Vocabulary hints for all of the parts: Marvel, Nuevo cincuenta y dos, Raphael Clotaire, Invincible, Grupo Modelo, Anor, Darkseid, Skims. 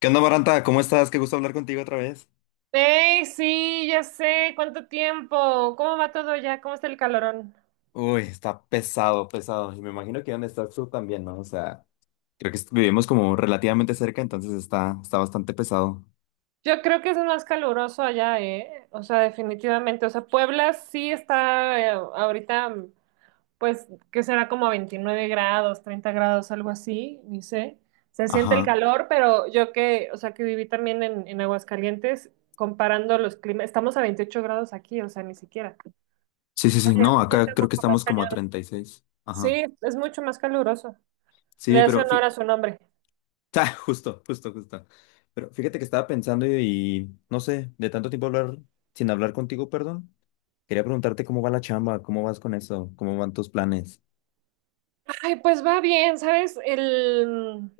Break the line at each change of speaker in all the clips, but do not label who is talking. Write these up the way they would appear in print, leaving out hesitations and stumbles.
¿Qué onda, Maranta? ¿Cómo estás? Qué gusto hablar contigo otra vez.
Hey, sí, ya sé, ¿cuánto tiempo? ¿Cómo va todo ya? ¿Cómo está el calorón?
Uy, está pesado, pesado. Y me imagino que donde estás tú también, ¿no? O sea, creo que vivimos como relativamente cerca, entonces está bastante pesado.
Yo creo que es más caluroso allá, ¿eh? O sea, definitivamente. O sea, Puebla sí está ahorita, pues, que será como 29°, 30°, algo así, ni sé. Se siente el
Ajá.
calor, pero yo que, o sea, que viví también en Aguascalientes, comparando los climas, estamos a 28° aquí, o sea, ni siquiera.
Sí, sí, sí.
Allá
No,
se siente
acá creo que
mucho más
estamos como a
cañón.
36. Ajá.
Sí, es mucho más caluroso. Le
Sí,
hace
pero
honor a su nombre.
Ah, justo, justo, justo. Pero fíjate que estaba pensando y no sé, de tanto tiempo hablar, sin hablar contigo, perdón. Quería preguntarte cómo va la chamba, cómo vas con eso, cómo van tus planes.
Ay, pues va bien, ¿sabes?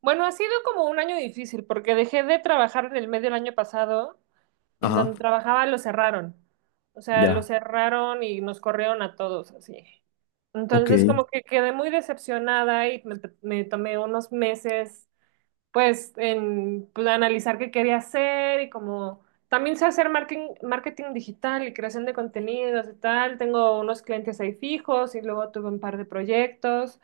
Bueno, ha sido como un año difícil porque dejé de trabajar en el medio del año pasado, en
Ajá.
donde trabajaba lo cerraron. O sea, lo
Ya.
cerraron y nos corrieron a todos así.
Ok.
Entonces, como que quedé muy decepcionada y me tomé unos meses, pues, en pues, analizar qué quería hacer y como también sé hacer marketing, marketing digital y creación de contenidos y tal. Tengo unos clientes ahí fijos y luego tuve un par de proyectos.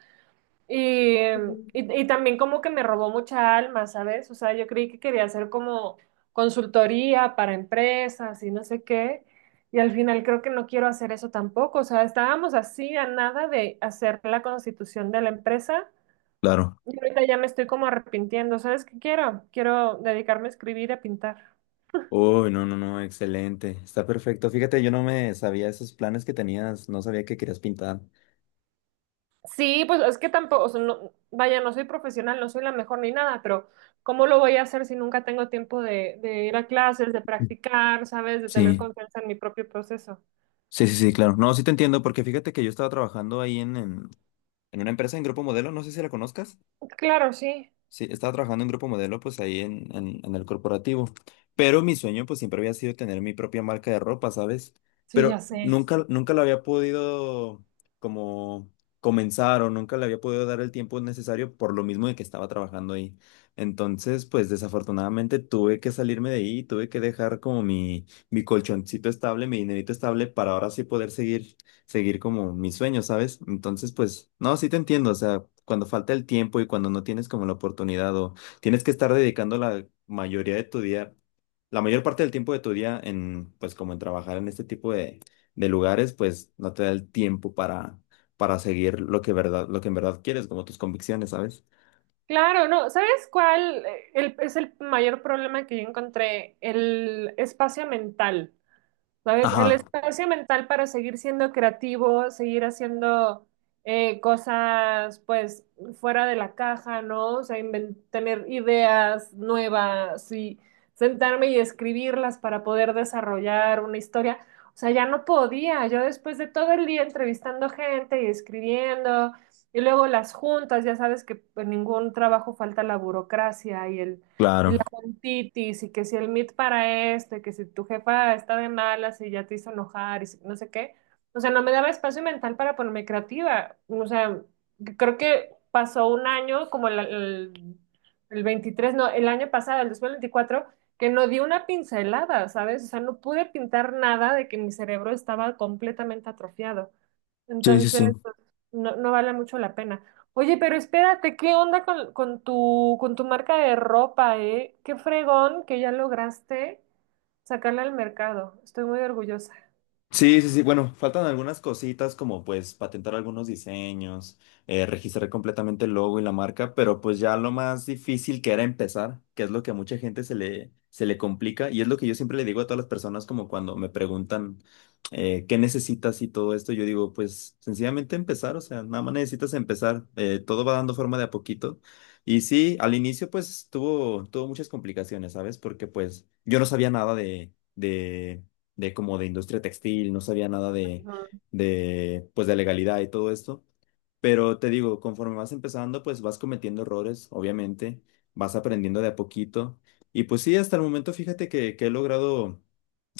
Y, y- y también como que me robó mucha alma, ¿sabes? O sea, yo creí que quería hacer como consultoría para empresas y no sé qué. Y al final creo que no quiero hacer eso tampoco. O sea, estábamos así a nada de hacer la constitución de la empresa.
Claro.
Y ahorita ya me estoy como arrepintiendo. ¿Sabes qué quiero? Quiero dedicarme a escribir y a pintar.
Uy, no, no, no, excelente. Está perfecto. Fíjate, yo no me sabía esos planes que tenías, no sabía que querías pintar.
Sí, pues es que tampoco, o sea, vaya, no soy profesional, no soy la mejor ni nada, pero ¿cómo lo voy a hacer si nunca tengo tiempo de ir a clases, de practicar, ¿sabes? De tener
Sí,
confianza en mi propio proceso.
sí, sí, sí, claro. No, sí te entiendo, porque fíjate que yo estaba trabajando ahí en una empresa en Grupo Modelo, no sé si la conozcas.
Claro, sí,
Sí, estaba trabajando en Grupo Modelo, pues ahí en el corporativo. Pero mi sueño, pues siempre había sido tener mi propia marca de ropa, ¿sabes?
sí, ya
Pero
sé.
nunca, nunca lo había podido como comenzar o nunca le había podido dar el tiempo necesario por lo mismo de que estaba trabajando ahí. Entonces, pues desafortunadamente tuve que salirme de ahí, tuve que dejar como mi colchoncito estable, mi dinerito estable para ahora sí poder seguir como mis sueños, ¿sabes? Entonces, pues, no, sí te entiendo, o sea, cuando falta el tiempo y cuando no tienes como la oportunidad o tienes que estar dedicando la mayoría de tu día, la mayor parte del tiempo de tu día en, pues, como en trabajar en este tipo de lugares, pues, no te da el tiempo para seguir lo que verdad, lo que en verdad quieres, como tus convicciones, ¿sabes?
Claro, no, ¿sabes cuál es el mayor problema que yo encontré? El espacio mental. ¿Sabes? El
Ajá,
espacio mental para seguir siendo creativo, seguir haciendo cosas pues fuera de la caja, ¿no? O sea, tener ideas nuevas y sentarme y escribirlas para poder desarrollar una historia. O sea, ya no podía. Yo después de todo el día entrevistando gente y escribiendo, y luego las juntas, ya sabes que en ningún trabajo falta la burocracia y el,
claro.
y titis y que si el meet para esto y que si tu jefa está de malas y ya te hizo enojar y no sé qué. O sea, no me daba espacio mental para ponerme creativa. O sea, creo que pasó un año, como el 23, no, el año pasado, el 2024 que no di una pincelada, ¿sabes? O sea, no pude pintar nada de que mi cerebro estaba completamente atrofiado.
Sí, sí,
Entonces,
sí.
pues, no, no vale mucho la pena. Oye, pero espérate, ¿qué onda con tu marca de ropa, eh? Qué fregón que ya lograste sacarla al mercado. Estoy muy orgullosa.
Sí, sí, sí. Bueno, faltan algunas cositas como pues patentar algunos diseños, registrar completamente el logo y la marca, pero pues ya lo más difícil que era empezar, que es lo que a mucha gente se le complica y es lo que yo siempre le digo a todas las personas como cuando me preguntan qué necesitas y todo esto, yo digo pues sencillamente empezar, o sea, nada más necesitas empezar. Todo va dando forma de a poquito. Y sí, al inicio pues tuvo muchas complicaciones, ¿sabes? Porque pues yo no sabía nada de... de como de industria textil, no sabía nada
Ujú,
pues de legalidad y todo esto. Pero te digo, conforme vas empezando, pues vas cometiendo errores, obviamente, vas aprendiendo de a poquito. Y pues sí, hasta el momento fíjate que he logrado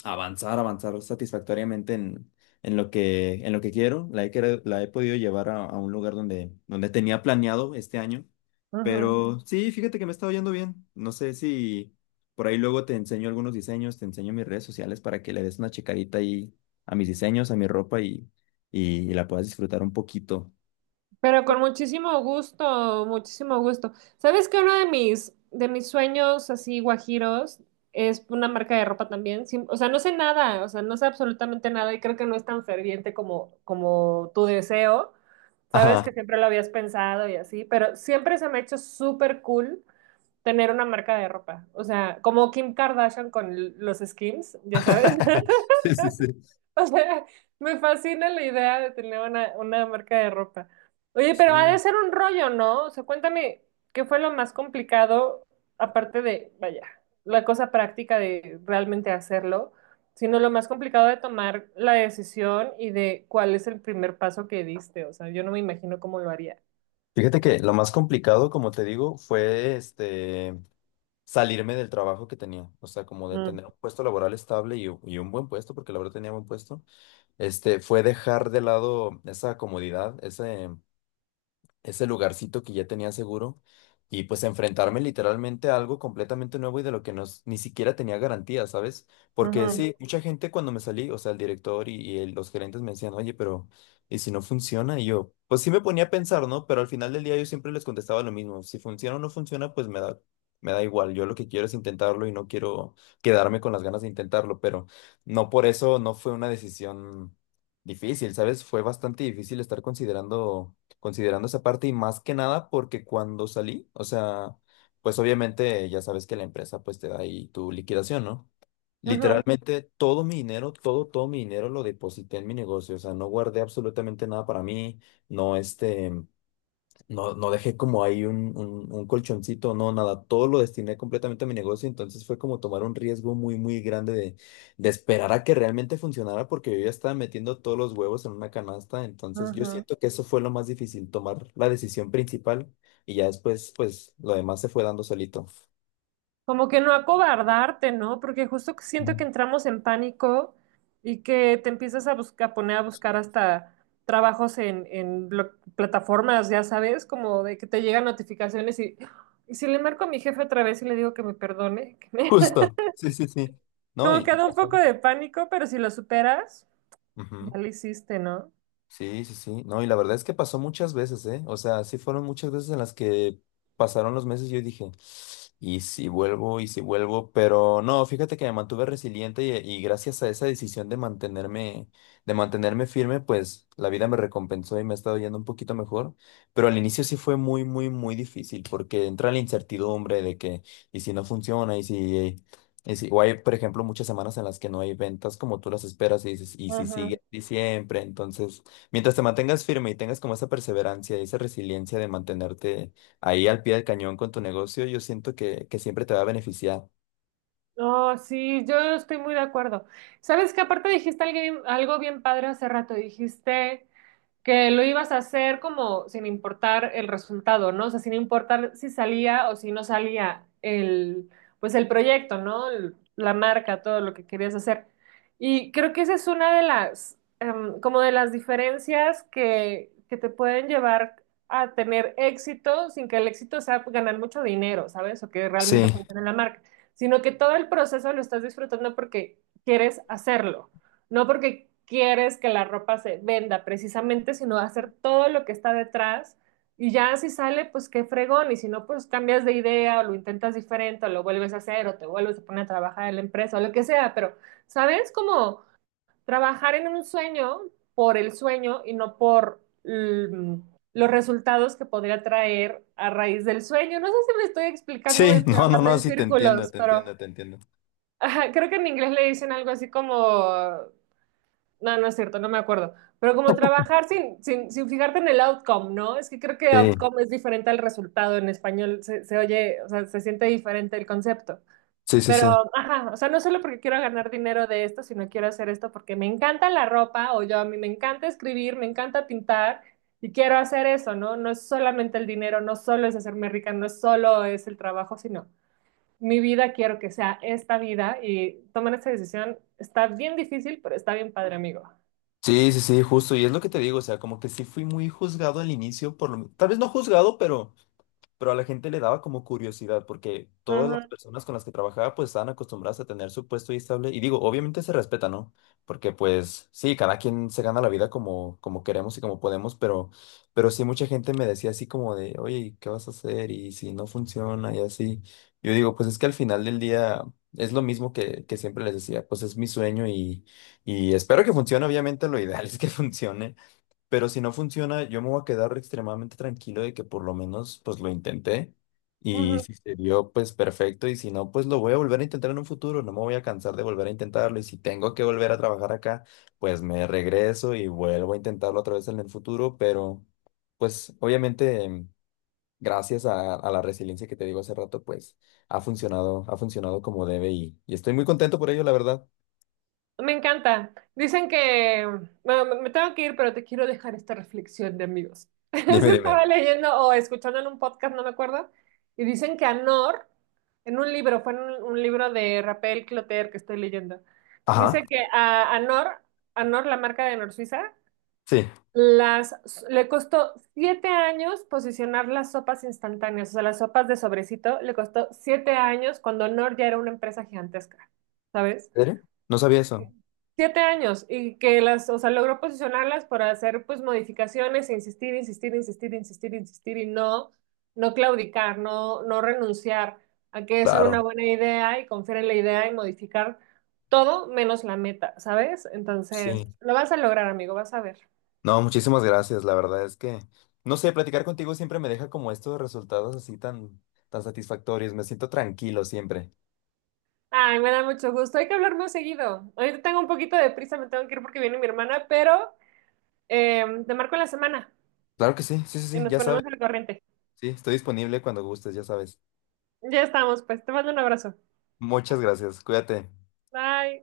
avanzar, avanzar satisfactoriamente en lo que, en lo que, quiero. La he podido llevar a un lugar donde tenía planeado este año.
ujú.
Pero, ujú, sí, fíjate que me está yendo bien. No sé si por ahí luego te enseño algunos diseños, te enseño mis redes sociales para que le des una checadita ahí a mis diseños, a mi ropa y la puedas disfrutar un poquito.
Pero con muchísimo gusto, muchísimo gusto. ¿Sabes que uno de mis, sueños así guajiros es una marca de ropa también? O sea, no sé nada, o sea, no sé absolutamente nada y creo que no es tan ferviente como tu deseo. Sabes
Ajá.
que siempre lo habías pensado y así, pero siempre se me ha hecho súper cool tener una marca de ropa. O sea, como Kim Kardashian con los Skims, ya sabes.
Sí, sí, sí.
O sea, me fascina la idea de tener una marca de ropa. Oye, pero ha de
Sí.
ser un rollo, ¿no? O sea, cuéntame, ¿qué fue lo más complicado, aparte de, vaya, la cosa práctica de realmente hacerlo, sino lo más complicado de tomar la decisión y de cuál es el primer paso que diste? O sea, yo no me imagino cómo lo haría.
Fíjate que lo más complicado, como te digo, fue salirme del trabajo que tenía, o sea, como de
Mm,
tener un puesto laboral estable y un buen puesto, porque la verdad tenía buen puesto. Fue dejar de lado esa comodidad, ese lugarcito que ya tenía seguro y pues enfrentarme literalmente a algo completamente nuevo y de lo que no, ni siquiera tenía garantía, ¿sabes? Porque, ujú,
ujú,
sí, mucha gente cuando me salí, o sea, el director y los gerentes me decían, oye, pero ¿y si no funciona? Y yo, pues sí me ponía a pensar, ¿no? Pero al final del día yo siempre les contestaba lo mismo, si funciona o no funciona, Me da igual, yo lo que quiero es intentarlo y no quiero quedarme con las ganas de intentarlo, pero no por eso no fue una decisión difícil, ¿sabes? Fue bastante difícil estar considerando esa parte y más que nada porque cuando salí, o sea, pues obviamente ya sabes que la empresa pues te da ahí tu liquidación, ¿no?
ujú,
Literalmente todo mi dinero, todo, todo mi dinero lo deposité en mi negocio, o sea, no guardé absolutamente nada para mí, no, no, no dejé como ahí un colchoncito, no, nada, todo lo destiné completamente a mi negocio, entonces fue como tomar un riesgo muy, muy grande de esperar a que realmente funcionara porque yo ya estaba metiendo todos los huevos en una canasta, entonces yo
ujú.
siento que eso fue lo más difícil, tomar la decisión principal y ya después, pues, lo demás se fue dando solito.
Como que no acobardarte, ¿no? Porque justo que siento
Mm.
que entramos en pánico y que te empiezas a buscar, a poner a buscar hasta trabajos en, en plataformas, ya sabes, como de que te llegan notificaciones y si le marco a mi jefe otra vez y le digo que me perdone, que me-
Justo. Sí, sí, sí. No,
como
y,
que
y
da un
pasó.
poco de pánico, pero si lo superas,
Ujú.
ya lo hiciste, ¿no?
Sí, sí, sí. No, y la verdad es que pasó muchas veces, ¿eh? O sea, sí fueron muchas veces en las que pasaron los meses y yo dije, y si vuelvo, pero no, fíjate que me mantuve resiliente y gracias a esa decisión de mantenerme, firme, pues la vida me recompensó y me ha estado yendo un poquito mejor. Pero al inicio sí fue muy, muy, muy difícil porque entra la incertidumbre de que, y si no funciona, Y si, o hay, por ejemplo, muchas semanas en las que no hay ventas como tú las esperas y dices, y si
Ajá.
sigue así siempre, entonces. Mientras te mantengas firme y tengas como esa perseverancia y esa resiliencia de mantenerte ahí al pie del cañón con tu negocio, yo siento que siempre te va a beneficiar.
No, sí, yo estoy muy de acuerdo. Sabes que aparte dijiste alguien- algo bien padre hace rato, dijiste. Que lo ibas a hacer como sin importar el resultado, ¿no? O sea, sin importar si salía o si no salía el, pues el proyecto, ¿no? El- la marca, todo lo que querías hacer. Y creo que esa es una de las, como de las diferencias que te pueden llevar a tener éxito sin que el éxito sea ganar mucho dinero, ¿sabes? O que
Sí,
realmente funcione la marca, sino que todo el proceso lo estás disfrutando porque quieres hacerlo. No porque quieres que la ropa se venda precisamente, sino hacer todo lo que está detrás y ya si sale, pues qué fregón, y si no, pues cambias de idea o lo intentas diferente o lo vuelves a hacer o te vuelves a poner a trabajar en la empresa o lo que sea, pero, ¿sabes? Como trabajar en un sueño por el sueño y no por los resultados que podría traer a raíz del sueño. No sé si me estoy explicando, me
sí,
estoy
no, no,
hablando
no,
en
sí, te entiendo,
círculos,
te
pero...
entiendo, te entiendo.
Ajá, creo que en inglés le dicen algo así como no, no es cierto, no me acuerdo. Pero como trabajar sin, sin fijarte en el outcome, ¿no? Es que creo que
Sí,
outcome es diferente al resultado en español. Se oye, o sea, se siente diferente el concepto.
sí, sí, sí.
Pero, ajá, o sea, no solo porque quiero ganar dinero de esto, sino quiero hacer esto porque me encanta la ropa o yo a mí me encanta escribir, me encanta pintar y quiero hacer eso, ¿no? No es solamente el dinero, no solo es hacerme rica, no es solo es el trabajo, sino mi vida quiero que sea esta vida y tomar esta decisión está bien difícil, pero está bien padre, amigo.
Sí, sí, sí, justo. Y es lo que te digo, o sea, como que sí fui muy juzgado al inicio, por lo, tal vez no juzgado, pero a la gente le daba como curiosidad porque todas las
Ujú,
personas con las que trabajaba pues estaban acostumbradas a tener su puesto y estable y digo, obviamente se respeta, ¿no? Porque pues sí, cada quien se gana la vida como queremos y como podemos, pero sí mucha gente me decía así como de, oye, ¿qué vas a hacer? Y si no funciona y así. Yo digo, pues es que al final del día es lo mismo que siempre les decía, pues es mi sueño y espero que funcione, obviamente lo ideal es que funcione. Pero si no funciona, yo me voy a quedar extremadamente tranquilo de que por lo menos pues lo intenté y
ujú.
si se dio pues perfecto y si no pues lo voy a volver a intentar en un futuro, no me voy a cansar de volver a intentarlo y si tengo que volver a trabajar acá pues me regreso y vuelvo a intentarlo otra vez en el futuro, pero pues obviamente gracias a la resiliencia que te digo hace rato pues ha funcionado como debe y estoy muy contento por ello la verdad.
Me encanta. Dicen que, bueno, me tengo que ir, pero te quiero dejar esta reflexión de amigos. Es
Dime,
que
dime.
estaba leyendo o escuchando en un podcast, no me acuerdo, y dicen que Anor, en un libro, fue en un libro de Raphael Clotaire que estoy leyendo, dice
Ajá,
que a Anor, Anor, la marca de Anor Suiza,
sí. ¿En
las, le costó 7 años posicionar las sopas instantáneas, o sea, las sopas de sobrecito, le costó 7 años cuando Anor ya era una empresa gigantesca, ¿sabes?
serio? No sabía eso.
7 años y que las, o sea, logró posicionarlas para hacer pues modificaciones e insistir, insistir, insistir, insistir, insistir y no, no claudicar, no, no renunciar a que esa era
Claro,
una buena idea y confiar en la idea y modificar todo menos la meta, ¿sabes? Entonces,
sí.
lo vas a lograr, amigo, vas a ver.
No, muchísimas gracias. La verdad es que, no sé, platicar contigo siempre me deja como estos resultados así tan, tan satisfactorios. Me siento tranquilo siempre.
Ay, me da mucho gusto, hay que hablar más seguido. Ahorita tengo un poquito de prisa, me tengo que ir porque viene mi hermana, pero te marco en la semana
Claro que sí, sí, sí,
y
sí,
nos
ya sabes.
ponemos al corriente.
Sí, estoy disponible cuando gustes, ya sabes.
Ya estamos, pues te mando un abrazo.
Muchas gracias. Cuídate.
Bye.